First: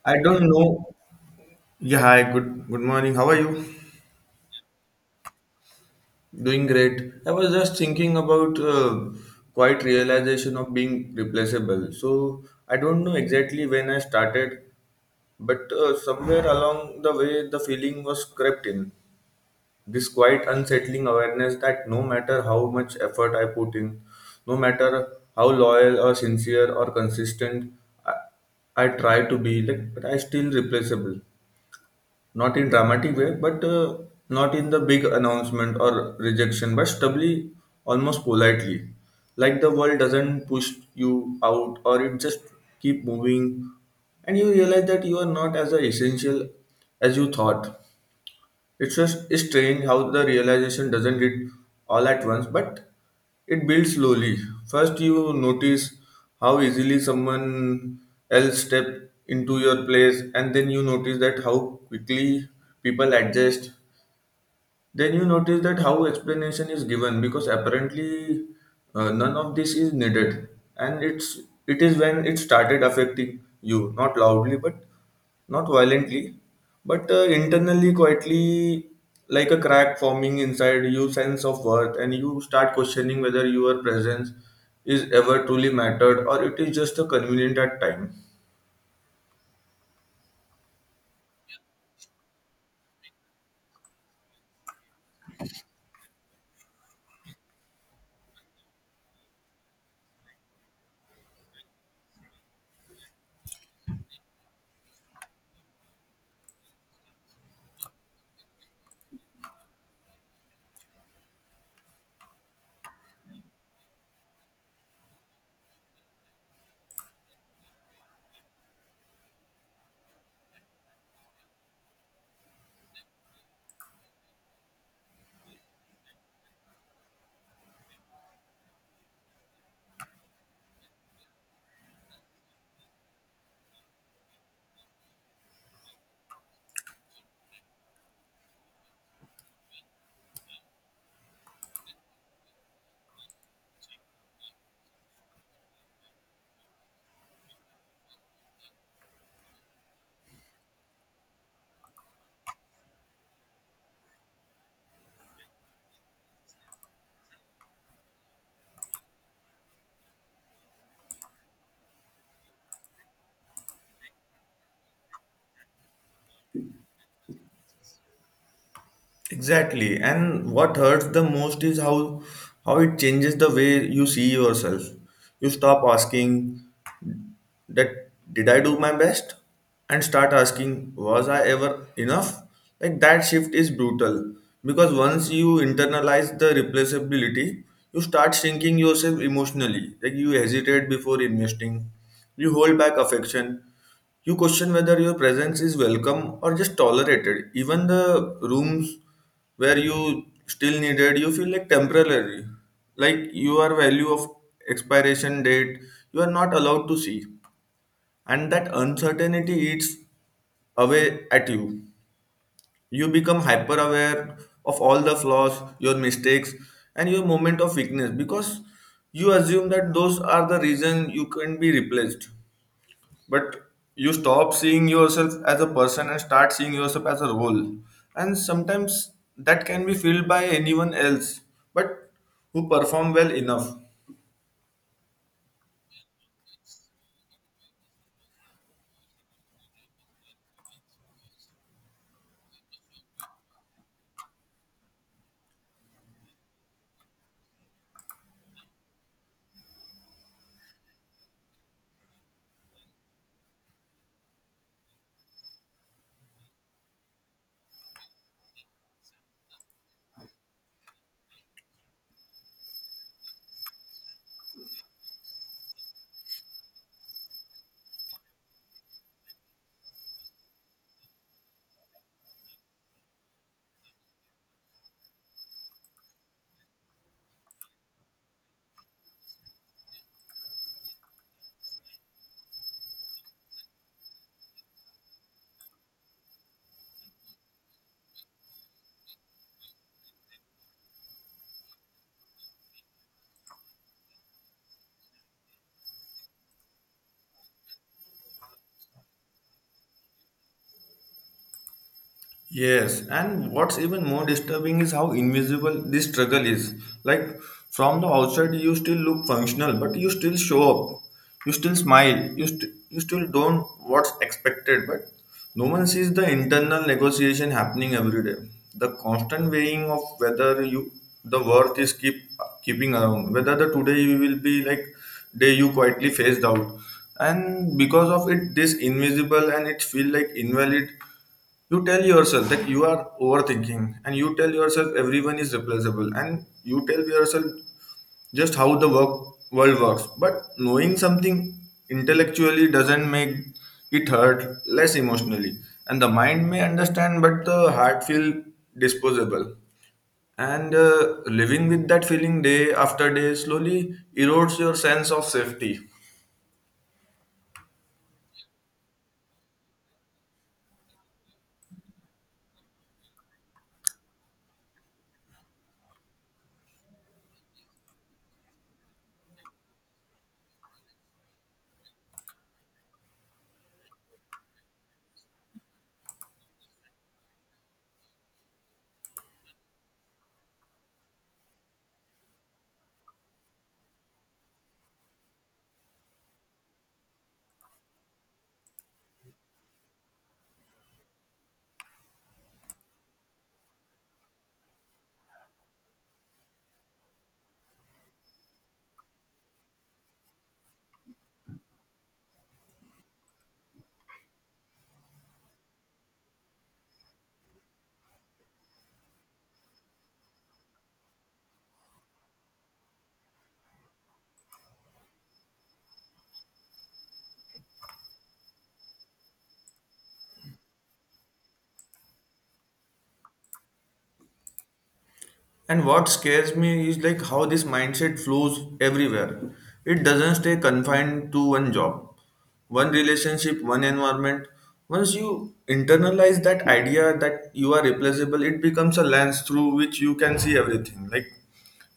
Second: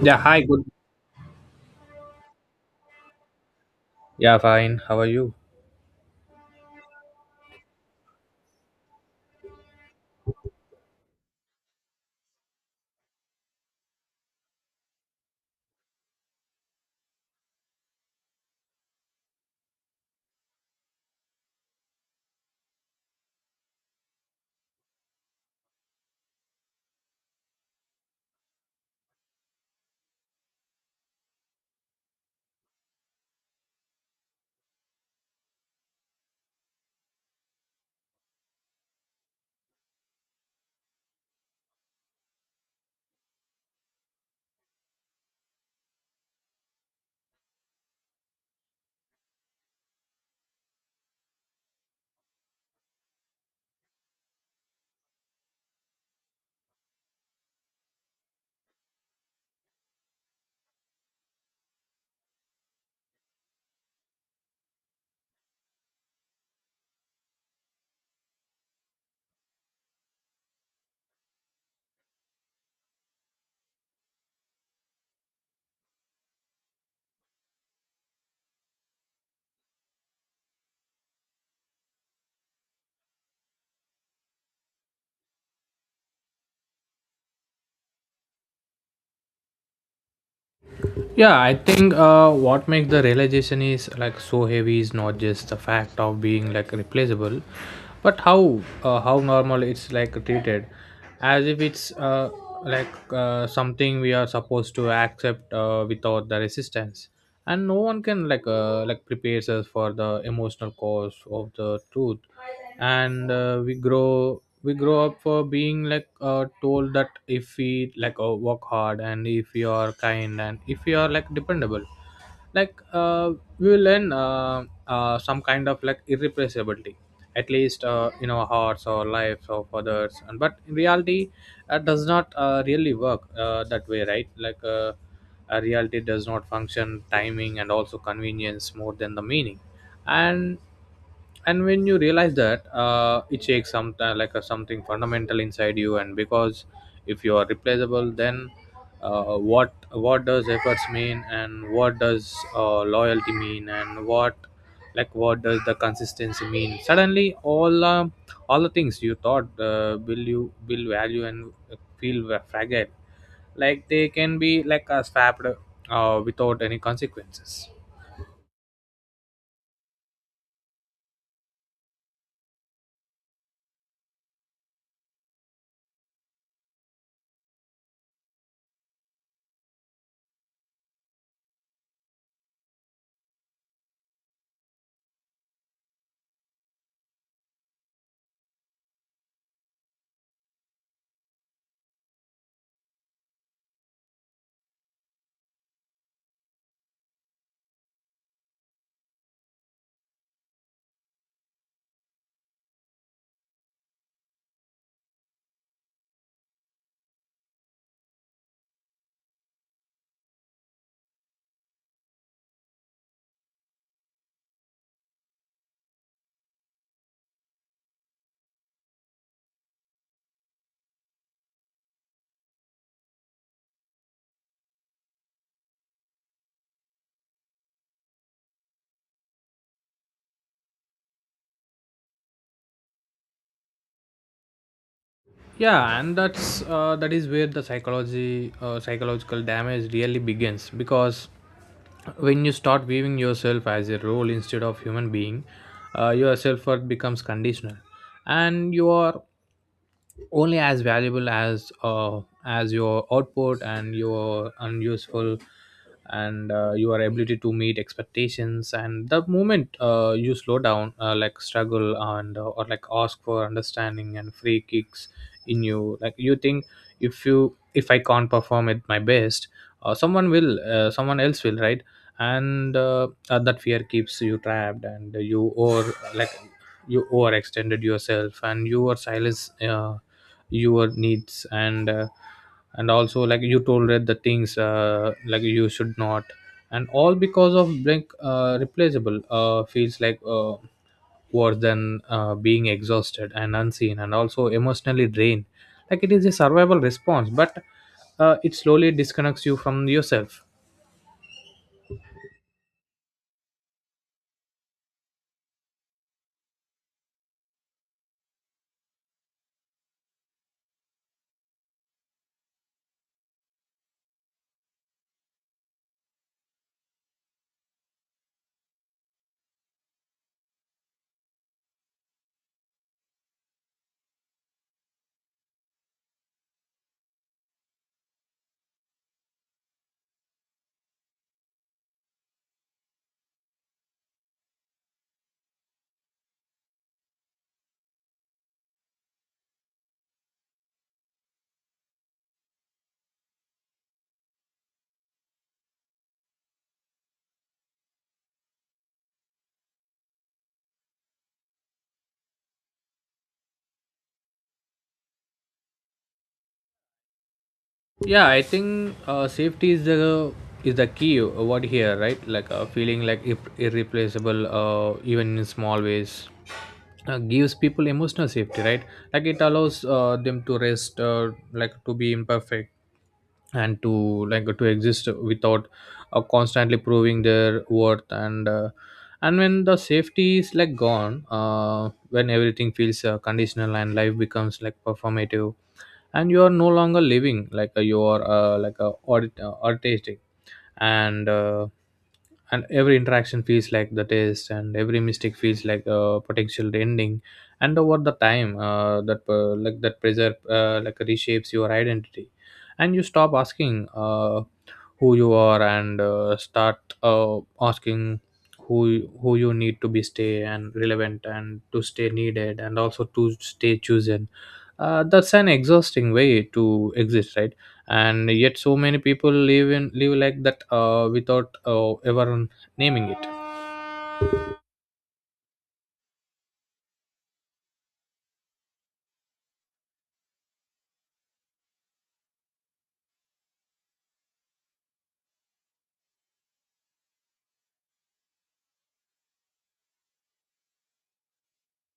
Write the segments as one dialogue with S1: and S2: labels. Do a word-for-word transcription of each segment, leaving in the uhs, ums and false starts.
S1: Yeah,
S2: I
S1: hi,
S2: don't
S1: good.
S2: know. Yeah, hi, good good morning. How are you?
S1: Yeah, fine. How are you?
S2: Doing great. I was just thinking about uh, quite realization of being replaceable. So I don't know exactly when I started, but uh, somewhere along the way the feeling was crept in. This quite unsettling awareness that no matter how much effort I put in, no matter how loyal or sincere or consistent I, I try to be, like, but I still replaceable. Not in dramatic way, but uh, not in the big announcement or rejection, but stably, almost politely. Like the world doesn't push you out or it just keep moving and you realize that you are not as essential as you thought. It's just it's strange how the realization doesn't hit all at once, but it builds slowly. First, you notice how easily someone else step into your place, and then you notice that how quickly people adjust, then you notice that how explanation is given because apparently uh, none of this is needed, and it's it is when it started affecting you, not loudly but not violently but uh, internally quietly, like a crack forming inside you sense of worth, and you start questioning whether your presence is ever truly mattered or it is just a convenient at time.
S1: Yeah, I think uh, what makes the realization is like so heavy is not just the fact of being like replaceable, but how uh, how normal it's like treated, as if it's uh, like uh, something we are supposed to accept uh, without the resistance, and no one can like uh, like prepares us for the emotional cause of the truth and uh, we grow we grow up for being like uh, told that if we like uh, work hard and if we are kind and if we are like dependable like uh, we will learn uh, uh, some kind of like irrepressibility, at least uh, in our hearts or lives of others and but in reality that does not uh, really work uh, that way, right? Like uh, a reality does not function timing and also convenience more than the meaning and and when you realize that uh, it shakes some like a, something fundamental inside you, and because if you are replaceable, then uh, what what does efforts mean, and what does uh, loyalty mean, and what, like, what does the consistency mean? Suddenly all um, all the things you thought uh, will you will value and feel were fragile, like they can be like a swapped uh, without any consequences.
S2: Exactly. And what hurts the most is how how it changes the way you see yourself. You stop asking that, did I do my best? And start asking, was I ever enough? Like that shift is brutal. Because once you internalize the replaceability, you start shrinking yourself emotionally. Like you hesitate before investing. You hold back affection, you question whether your presence is welcome or just tolerated. Even the rooms where you still needed, you feel like temporary. Like your value of expiration date, you are not allowed to see. And that uncertainty eats away at you. You become hyper aware of all the flaws, your mistakes, and your moment of weakness, because you assume that those are the reason you can be replaced. But you stop seeing yourself as a person and start seeing yourself as a role, and sometimes that can be filled by anyone else, but who perform well enough.
S1: Yeah, and that's uh, that is where the psychology uh, psychological damage really begins, because when you start viewing yourself as a role instead of human being, uh, your self-worth becomes conditional, and you are only as valuable as uh, as your output and your unuseful and uh, your ability to meet expectations. And the moment uh, you slow down, uh, like struggle and uh, or like ask for understanding, and free kicks in you, like you think if you, if I can't perform at my best, uh, someone will, uh, someone else will, right? And uh, uh, that fear keeps you trapped, and you, or like, you overextended yourself, and you your silence uh, your needs, and uh, and also like you tolerate the things uh, like you should not, and all because of like uh, replaceable uh, feels like uh, worse than uh, being exhausted and unseen and also emotionally drained, like it is a survival response, but uh, it slowly disconnects you from yourself.
S2: Yes, and what's even more disturbing is how invisible this struggle is. Like from the outside, you still look functional, but you still show up, you still smile, you, st- you still don't what's expected. But no one sees the internal negotiation happening every day. The constant weighing of whether you the worth is keep keeping around, whether the today you will be like day you quietly phased out, and because of it, this invisible and it feel like invalid. You tell yourself that you are overthinking, and you tell yourself everyone is replaceable, and you tell yourself just how the work world works. But knowing something intellectually doesn't make it hurt less emotionally, and the mind may understand but the heart feel disposable, and uh, living with that feeling day after day slowly erodes your sense of safety.
S1: Yeah, I think uh, safety is the, is the key word here, right? Like uh, feeling like ir- irreplaceable uh, even in small ways uh, gives people emotional safety, right? Like it allows uh, them to rest, uh, like to be imperfect and to, like, to exist without uh, constantly proving their worth. And uh, and when the safety is like gone, uh, when everything feels uh, conditional, and life becomes like performative, and you are no longer living like, uh, you are, uh, like a audit, uh, artistic, and uh, and every interaction feels like the test, and every mistake feels like a potential ending. And over the time, uh, that, uh, like that pressure, uh, like reshapes your identity, and you stop asking uh, who you are, and uh, start uh, asking who you- who you need to be stay and relevant, and to stay needed, and also to stay chosen. Uh, that's an exhausting way to exist, right? And yet so many people live in live like that uh, without uh, ever naming it.
S2: And what scares me is like how this mindset flows everywhere. It doesn't stay confined to one job, one relationship, one environment. Once you internalize that idea that you are replaceable, it becomes a lens through which you can see everything. Like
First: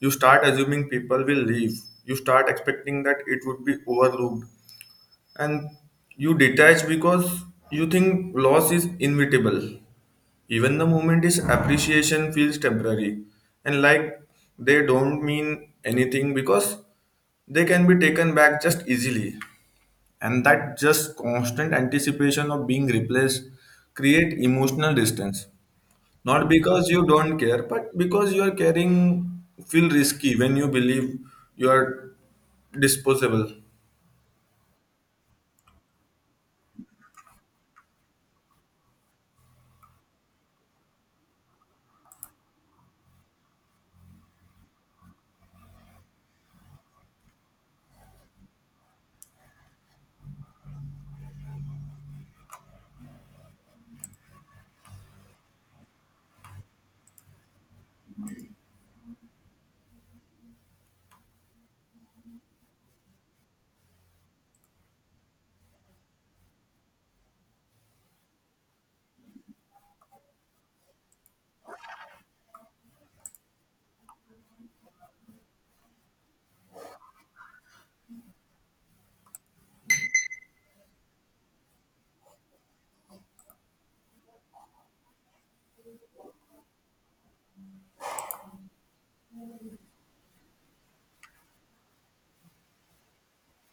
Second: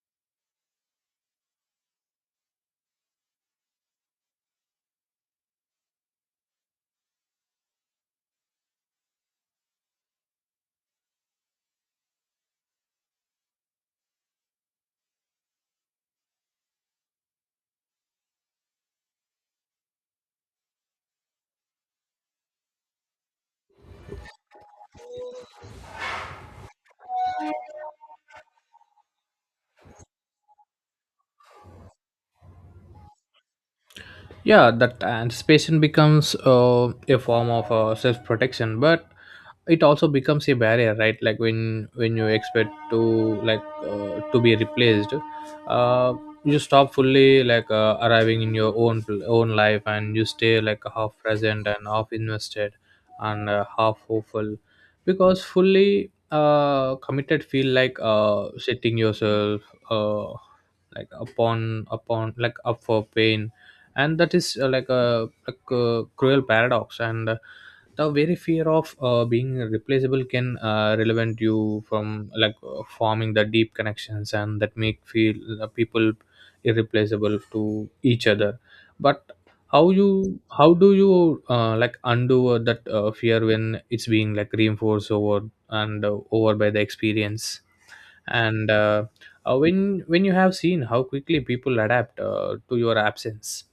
S2: you start assuming people will leave, you start expecting that it would be overlooked, and you detach because you think loss is inevitable. Even the moment is appreciation feels temporary, and like they don't mean anything because they can be taken back just easily. And that just constant anticipation of being replaced create emotional distance. Not because you don't care, but because you are caring feel risky when you believe you are disposable.
S1: Yeah, that anticipation becomes uh, a form of uh, self-protection, but it also becomes a barrier, right? Like when when you expect to, like uh, to be replaced, uh, you stop fully, like uh, arriving in your own own life, and you stay like half present and half invested and uh, half hopeful, because fully uh, committed feel like uh, setting yourself uh, like upon upon like up for pain. And that is uh, like a, like a cruel paradox. And uh, the very fear of uh, being replaceable can uh, relevant you from like uh, forming the deep connections, and that make feel uh, people irreplaceable to each other. But how you, how do you uh, like undo uh, that uh, fear when it's being like reinforced over and uh, over by the experience, and uh, uh, when when you have seen how quickly people adapt uh, to your absence.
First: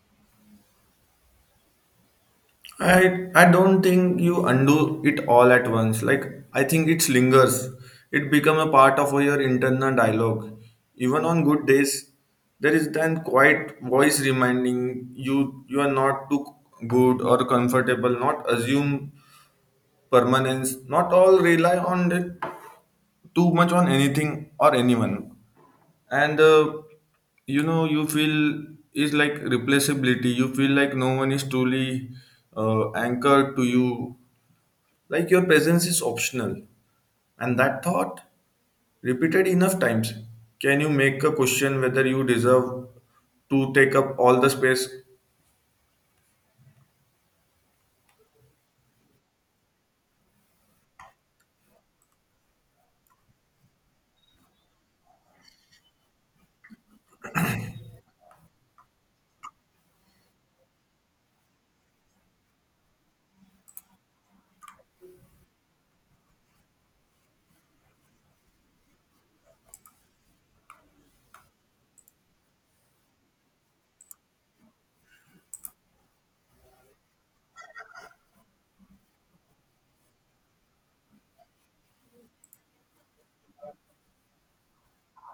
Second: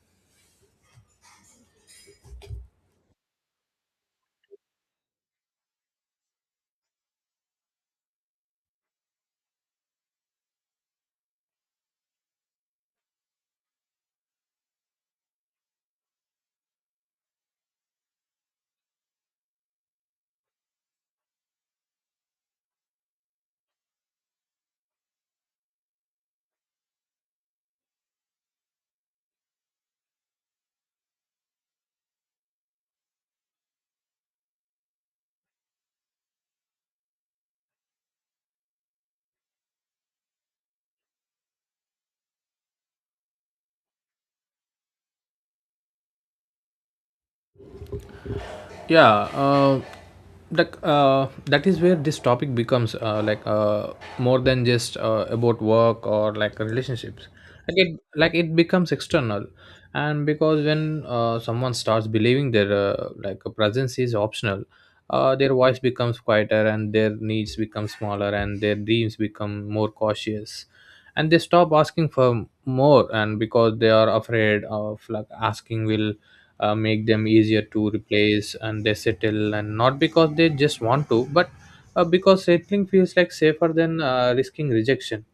S2: I I don't think you undo it all at once. Like I think it lingers. It become a part of your internal dialogue. Even on good days, there is then quiet voice reminding you you are not too good or comfortable. Not assume permanence. Not all rely on it too much on anything or anyone. And uh, you know you feel is like replaceability. You feel like no one is truly uh, anchored to you, like your presence is optional. And that thought, repeated enough times, can you make a question whether you deserve to take up all the space?
S1: Yeah. Uh, like uh, that is where this topic becomes, uh, like uh, more than just uh, about work or like relationships. Like it, like it becomes external. And because when uh, someone starts believing their, uh, like a presence is optional, uh, their voice becomes quieter, and their needs become smaller, and their dreams become more cautious, and they stop asking for more, and because they are afraid of like asking will uh, make them easier to replace, and they settle, and not because they just want to, but uh, because settling feels like safer than uh, risking rejection.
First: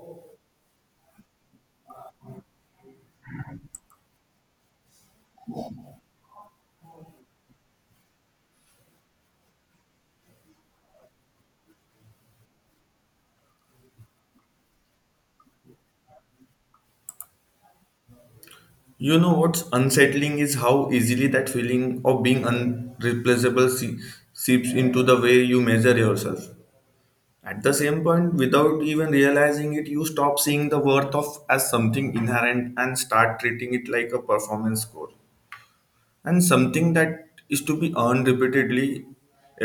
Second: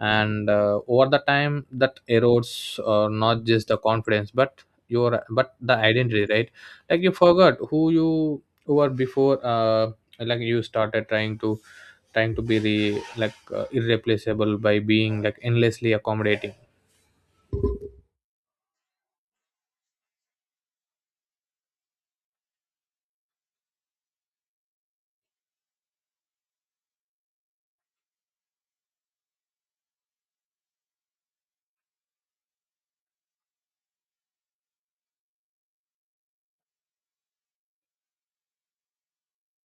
S1: And uh, over the time that erodes, uh, not just the confidence, but your, but the identity, right? Like you forgot who you, or before uh, like you started trying to, trying to be the like uh, irreplaceable by being like endlessly accommodating.
S2: You know what's unsettling is how easily that feeling of being unreplaceable se- seeps into the way you measure yourself. At the same point, without even realizing it, you stop seeing the worth of as something inherent and start treating it like a performance score, and something that is to be earned repeatedly.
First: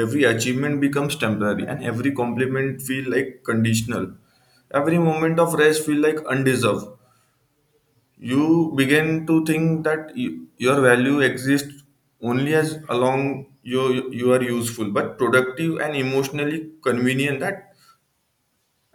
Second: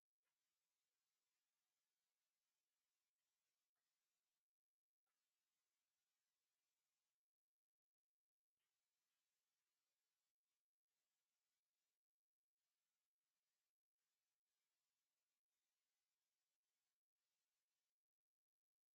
S2: Every achievement becomes temporary and every compliment feel like conditional, every moment of rest feel like undeserved. You begin to think that you, your value exists only as along you you are useful but productive and emotionally convenient, that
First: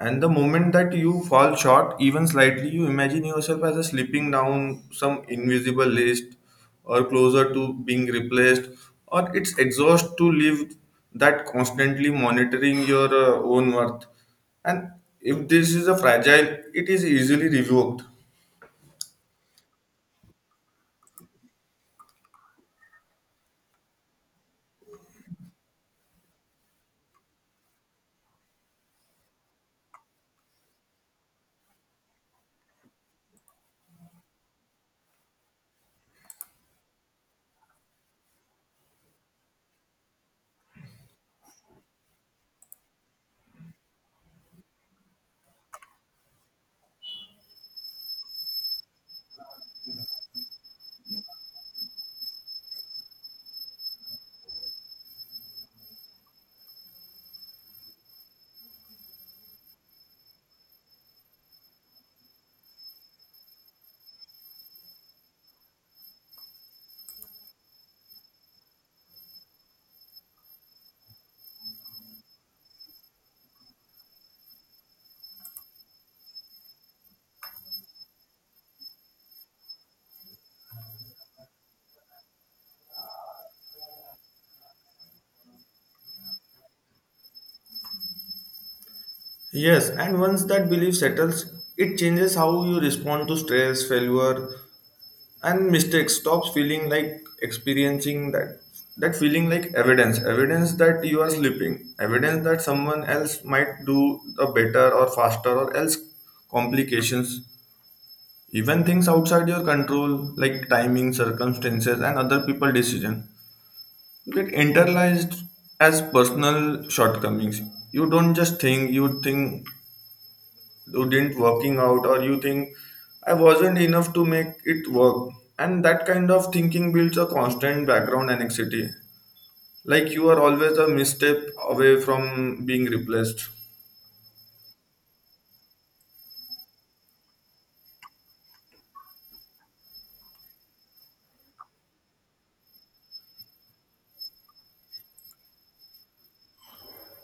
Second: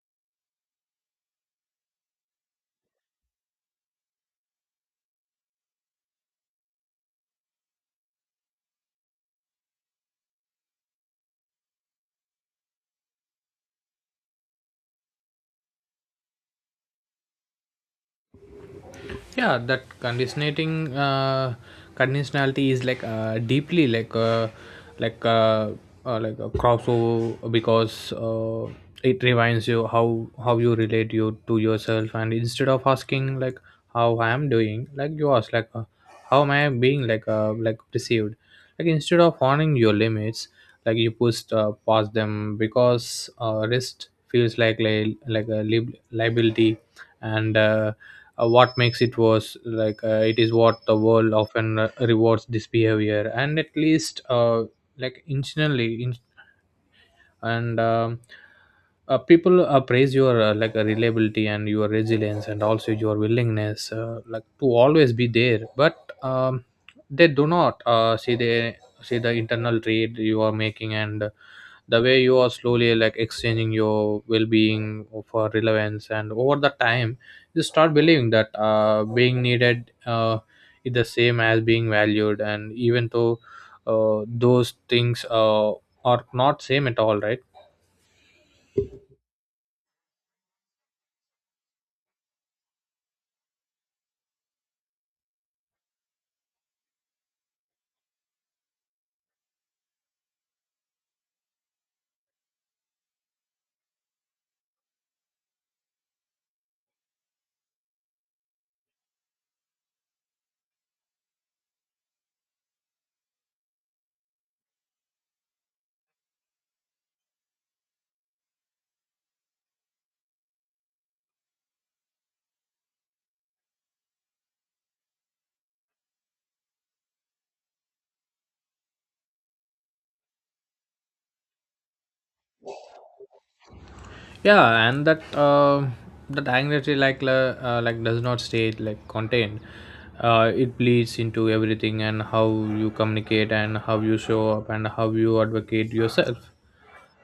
S2: and the moment that you fall short, even slightly, you imagine yourself as a slipping down some invisible list, or closer to being replaced, or it's exhaust to live that constantly monitoring your uh, own worth. And if this is a fragile, it is easily revoked.
S1: Yeah, that conditioning uh, conditionality is like uh, deeply like uh, like uh, uh, like a crossover, because uh, it reminds you how how you relate you to yourself. And instead of asking like how I am doing, like you ask like, uh, how am I being like uh, like perceived? Like instead of honoring your limits, like you pushed uh, past them because uh, rest feels like li- like a lib- liability. And uh, uh, what makes it worse, like uh, it is what the world often uh, rewards this behavior, and at least uh, like intentionally. And um, uh, people uh, praise your, uh, like uh, reliability and your resilience and also your willingness, uh, like to always be there. But um, they do not uh, see the, see the internal trade you are making, and the way you are slowly like exchanging your well-being for relevance. And over the time, you start believing that uh, being needed uh, is the same as being valued, and even though uh, those things uh, or not same at all, right?
S2: Yes, and once that belief settles, it changes how you respond to stress, failure, and mistakes stops feeling like experiencing that, that feeling like evidence evidence that you are slipping, evidence that someone else might do a better or faster or else complications. Even things outside your control, like timing, circumstances, and other people decision get internalized as personal shortcomings. You don't just think, you think you didn't working out, or you think I wasn't enough to make it work. And that kind of thinking builds a constant background anxiety, like you are always a misstep away from being replaced.
S1: Yeah. And that uh, that anxiety like la- uh, like does not stay like contained. Uh, it bleeds into everything, and how you communicate, and how you show up, and how you advocate yourself.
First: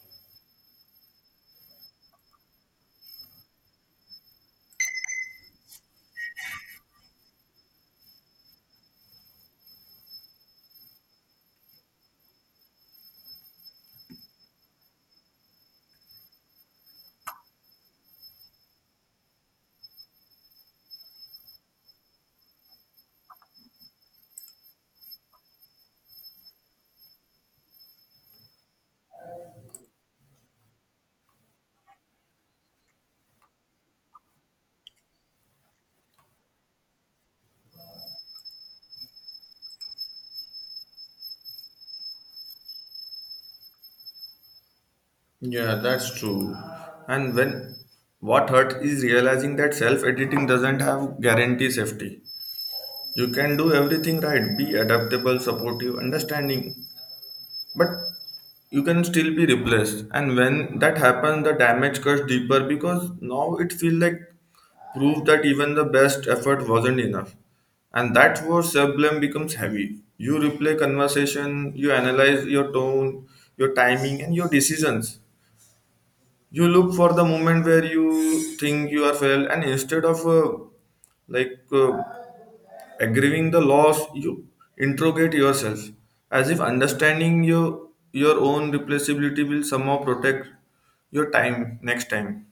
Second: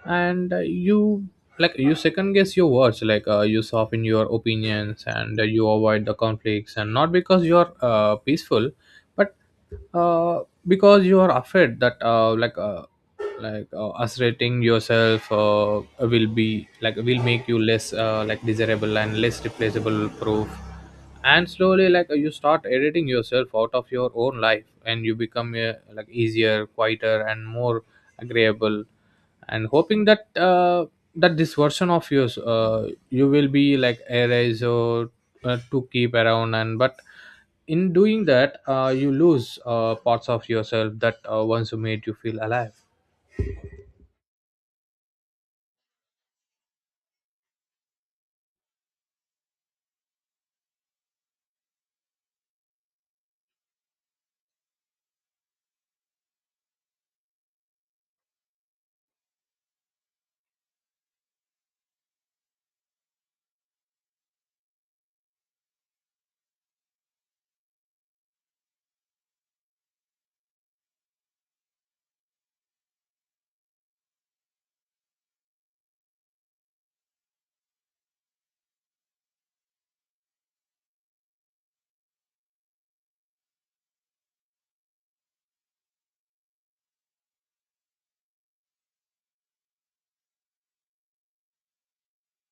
S1: And uh, you, like you second guess your words, like uh, you soften your opinions, and uh, you avoid the conflicts, and not because you're uh, peaceful, but uh, because you are afraid that uh, like uh, like uh, asserting yourself uh, will be like will make you less uh, like desirable and less replaceable proof. And slowly, like you start editing yourself out of your own life, and you become uh, like easier, quieter, and more agreeable, and hoping that uh, that this version of yours uh, you will be like erase or uh, to keep around. And but in doing that uh, you lose uh, parts of yourself that uh, once made you feel alive.
S2: Yeah, that's true. And when what hurt is realizing that self-editing doesn't have guarantee safety. You can do everything right, be adaptable, supportive, understanding, but you can still be replaced, and when that happens the damage cuts deeper because now it feels like proof that even the best effort wasn't enough. And that's where self-blame becomes heavy. You replay conversation, you analyze your tone, your timing, and your decisions. You look for the moment where you think you are failed, and instead of uh, like uh, aggrieving the loss, you interrogate yourself, as if understanding your your own replaceability will somehow protect your time next time.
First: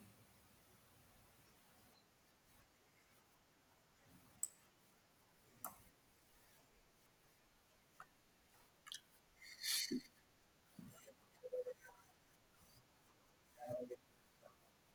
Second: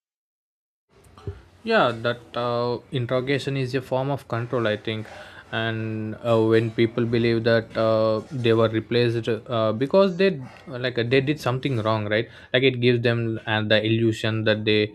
S1: Yeah, that uh, interrogation is a form of control, I think. And uh, when people believe that uh, they were replaced uh, because they, like they did something wrong, right? Like it gives them and the illusion that they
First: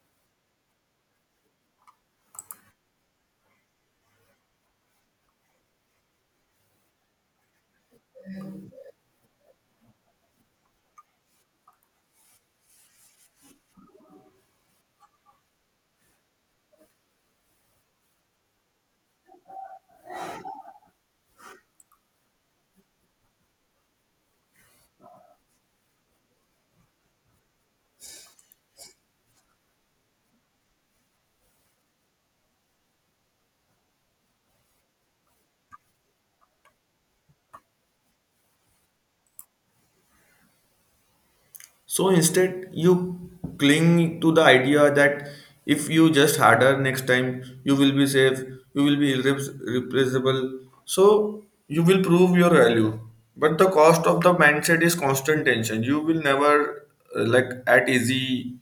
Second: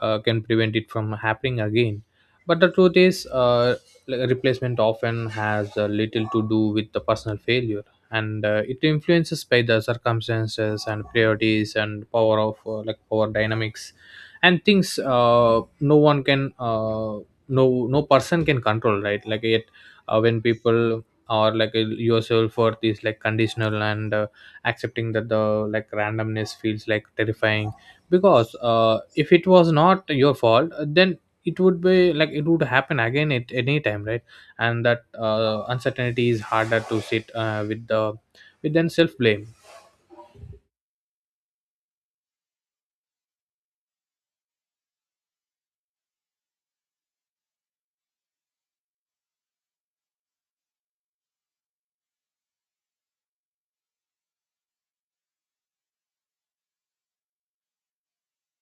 S1: uh, can prevent it from happening again. But the truth is, uh, like, replacement often has uh, little to do with the personal failure. And uh, it influences by the circumstances and priorities and power of, uh, like power dynamics, and things uh, no one can uh, no, no person can control, right? Like yet uh, when people or like uh, yourself worth is like conditional, and uh, accepting that the, like randomness feels like terrifying, because uh, if it was not your fault, then it would be like it would happen again at any time, right? And that uh, uncertainty is harder to sit uh, with the, with then self blame.
S2: So instead, you cling to the idea that if you just harder next time, you will be safe, you will be irre- replaceable. So you will prove your value. But the cost of the mindset is constant tension. You will never uh, like at easy,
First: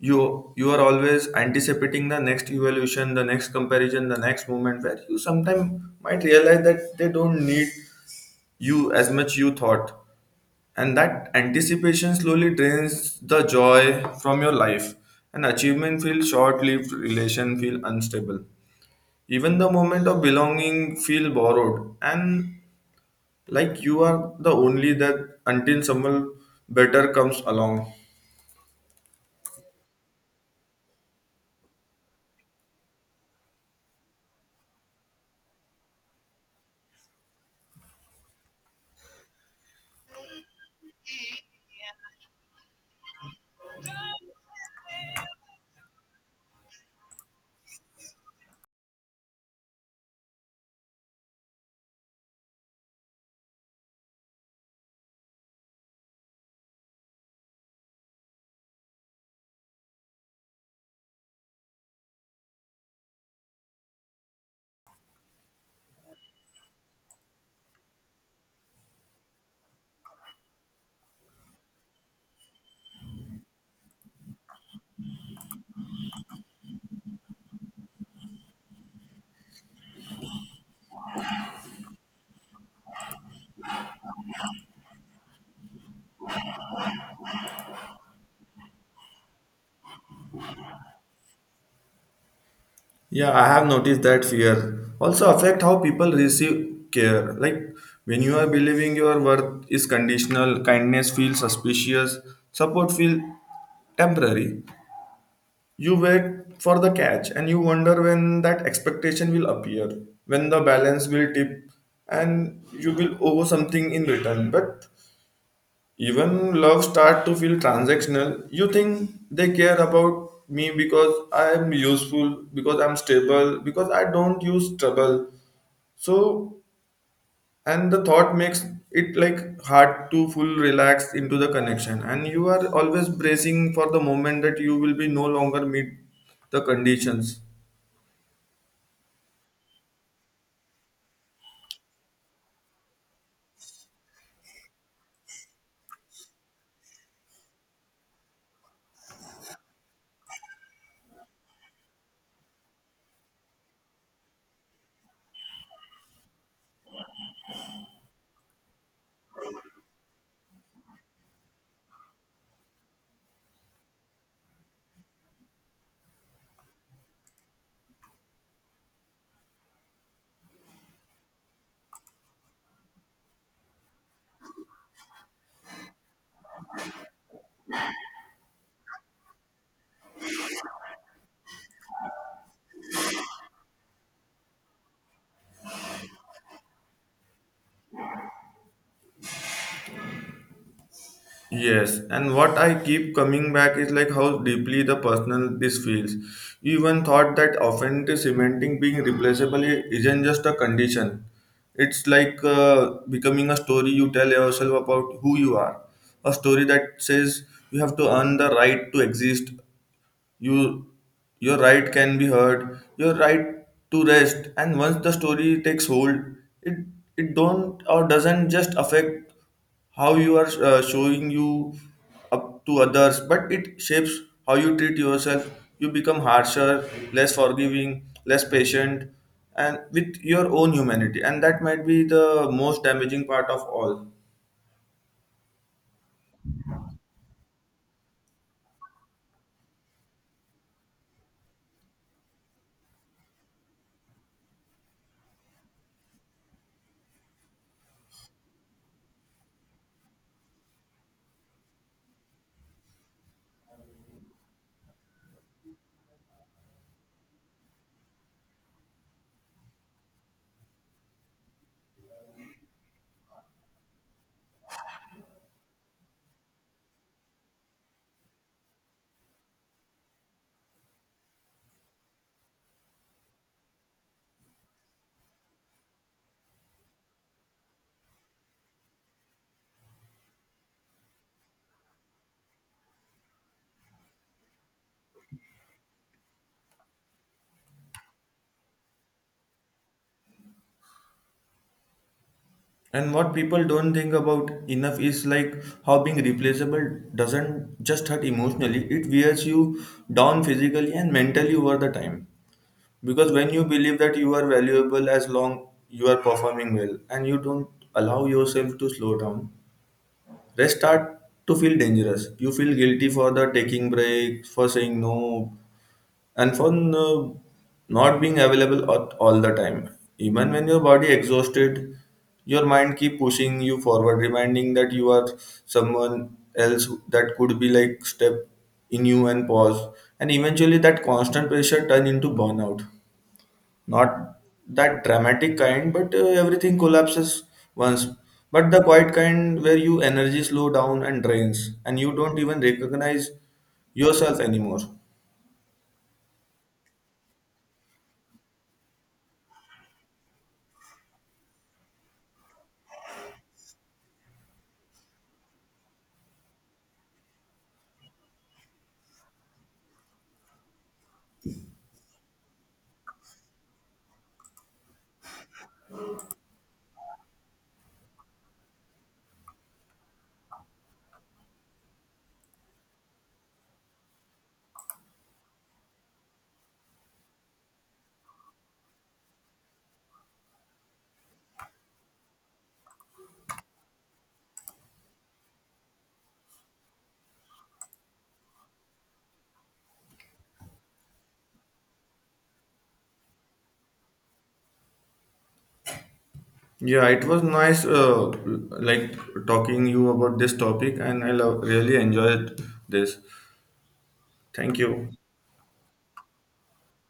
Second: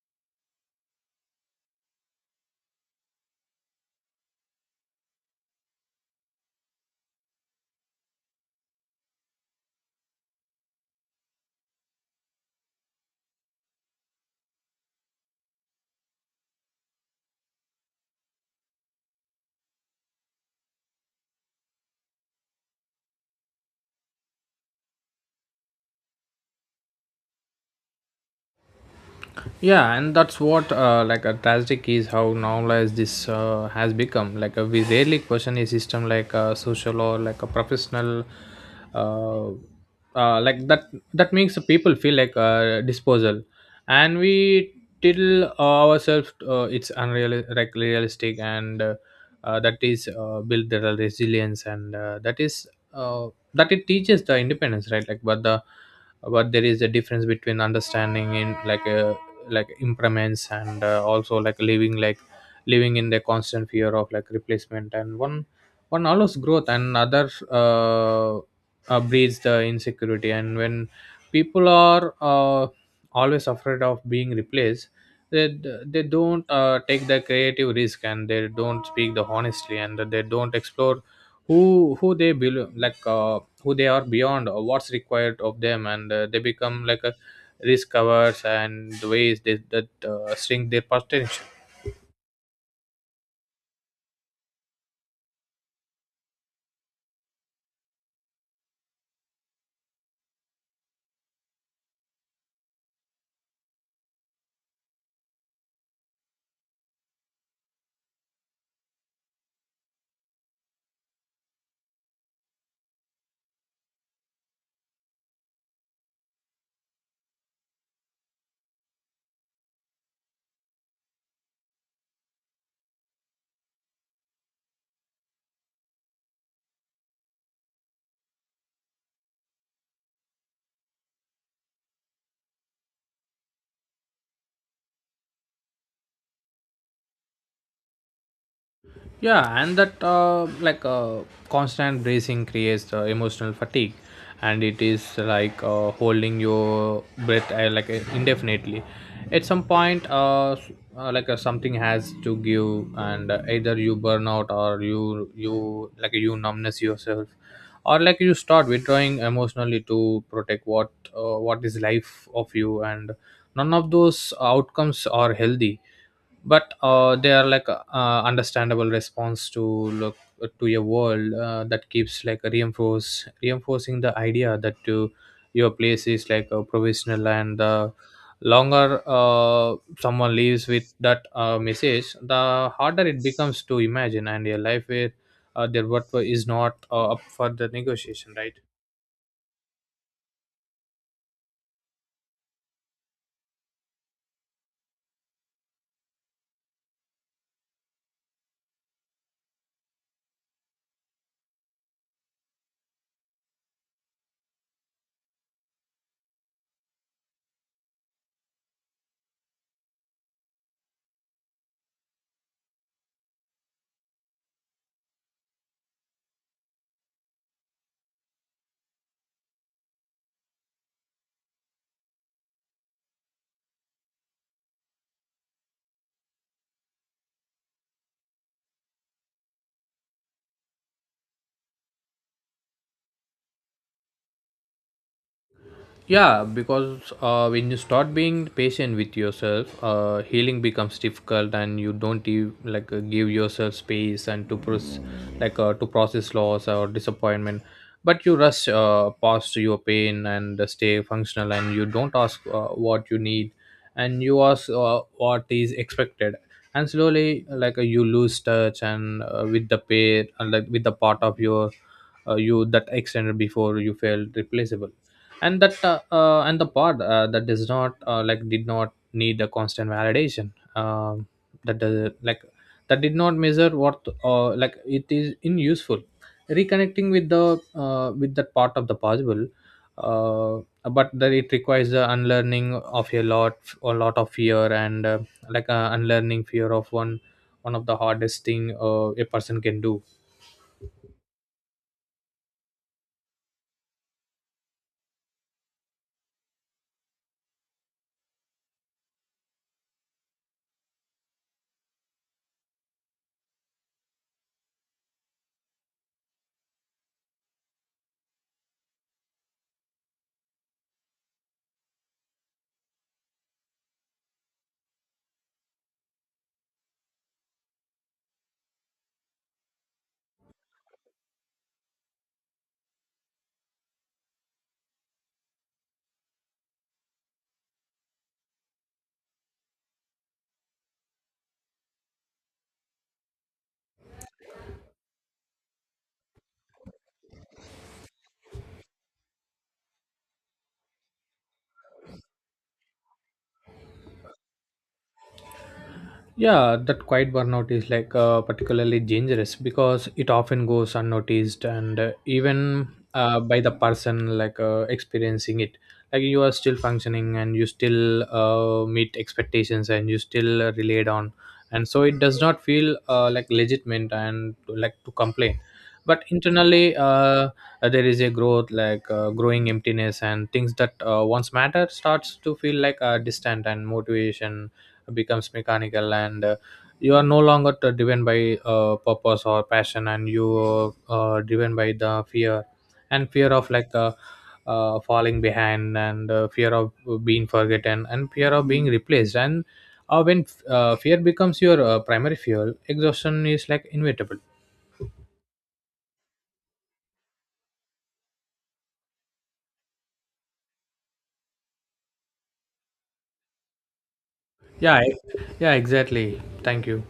S2: you you are always anticipating the next evolution, the next comparison, the next moment where you sometimes might realize that they don't need you as much you thought. And that anticipation slowly drains the joy from your life, and achievement feels short-lived, relation feel unstable, even the moment of belonging feel borrowed, and like you are the only that, until someone better comes along.
S1: Yeah, and that's what, uh, like a tragic is how normalized this uh, has become. Like uh, we rarely question a system like a social or like a professional, uh, uh, like that, that makes the people feel like a disposal. And we tell ourselves uh, it's unreal like realistic, and uh, uh, that is uh, build their resilience, and uh, that is uh, that it teaches the independence, right? Like but the, but there is a difference between understanding in like uh, like impermanence and uh, also like living like living in the constant fear of like replacement. And one, one allows growth, and other uh, uh, breeds the insecurity. And when people are uh, always afraid of being replaced, they they don't uh, take the creative risk, and they don't speak the honestly, and they don't explore who who they belo- like uh, who they are beyond or what's required of them. And uh, they become like a risk covers and ways they, that uh, shrink their potential.
S2: Yeah, I have noticed that fear also affect how people receive care. Like when you are believing your worth is conditional, kindness feels suspicious, support feel temporary. You wait for the catch, and you wonder when that expectation will appear, when the balance will tip and you will owe something in return. But even love start to feel transactional. You think they care about me because I am useful, because I'm stable, because I don't use trouble. So and the thought makes it like hard to full relax into the connection. And you are always bracing for the moment that you will be no longer meet the conditions.
S1: Yeah, and that uh, like uh, constant bracing creates uh, emotional fatigue, and it is like uh, holding your breath, uh, like uh, indefinitely. At some point uh, s- uh, like uh, something has to give, and uh, either you burn out, or you you like you numbness yourself, or like you start withdrawing emotionally to protect what uh, what is life of you. And none of those outcomes are healthy, but uh, they are like uh, understandable response to look to your world uh, that keeps like reinforce reinforcing the idea that you, your place is like a provisional. And the longer uh, someone lives with that uh, message, the harder it becomes to imagine and your life with uh, their worth is not uh, up for the negotiation, right?
S2: Yes, and what I keep coming back is like how deeply the personal this feels. You even thought that often the cementing being replaceable i- isn't just a condition. It's like uh, becoming a story you tell yourself about who you are. A story that says you have to earn the right to exist, you your right can be heard, your right to rest, and once the story takes hold, it it don't or doesn't just affect how you are uh, showing you up to others, but it shapes how you treat yourself. You become harsher, less forgiving, less patient, and with your own humanity, and that might be the most damaging part of all.
S1: Yeah, because uh, when you start being patient with yourself, uh, healing becomes difficult, and you don't give, like uh, give yourself space and to process like uh, to process loss or disappointment. But you rush uh, past your pain and stay functional, and you don't ask uh, what you need, and you ask uh, what is expected. And slowly, like uh, you lose touch and uh, with the pain, and like with the part of your uh, you that extended before you felt replaceable. And that uh, uh, and the part uh, that does not uh, like did not need a constant validation. um, that does, like that did not measure what uh, like it is in useful. Reconnecting with the, uh, with that part of the possible, uh, but that it requires the unlearning of a lot a lot of fear, and uh, like uh, unlearning fear of one, one of the hardest thing uh, a person can do.
S2: And what people don't think about enough is like how being replaceable doesn't just hurt emotionally, it wears you down physically and mentally over the time. Because when you believe that you are valuable as long you are performing well and you don't allow yourself to slow down, rest start to feel dangerous. You feel guilty for the taking breaks, for saying no, and for uh, not being available at all the time, even when your body exhausted, your mind keep pushing you forward, reminding that you are someone else that could be like step in you and pause. And eventually that constant pressure turn into burnout, not that dramatic kind but uh, everything collapses once, but the quiet kind where you energy slow down and drains and you don't even recognize yourself anymore.
S1: Yeah, that quiet burnout is like uh, particularly dangerous, because it often goes unnoticed, and uh, even uh, by the person like uh, experiencing it. Like you are still functioning, and you still uh, meet expectations, and you still uh, relied on, and so it does not feel uh, like legitimate and like to complain. But internally, uh, uh, there is a growth like uh, growing emptiness, and things that uh, once matter starts to feel like uh, distant, and motivation becomes mechanical. And uh, you are no longer t- driven by uh, purpose or passion, and you are uh, driven by the fear, and fear of like uh, uh, falling behind, and uh, fear of being forgotten, and fear of being replaced. And uh, when uh, fear becomes your uh, primary fuel, exhaustion is like inevitable.
S2: Yeah, it was nice, uh, like talking you about this topic, and I love really enjoyed this. Thank
S1: yeah
S2: you.
S1: I- yeah, exactly, thank you.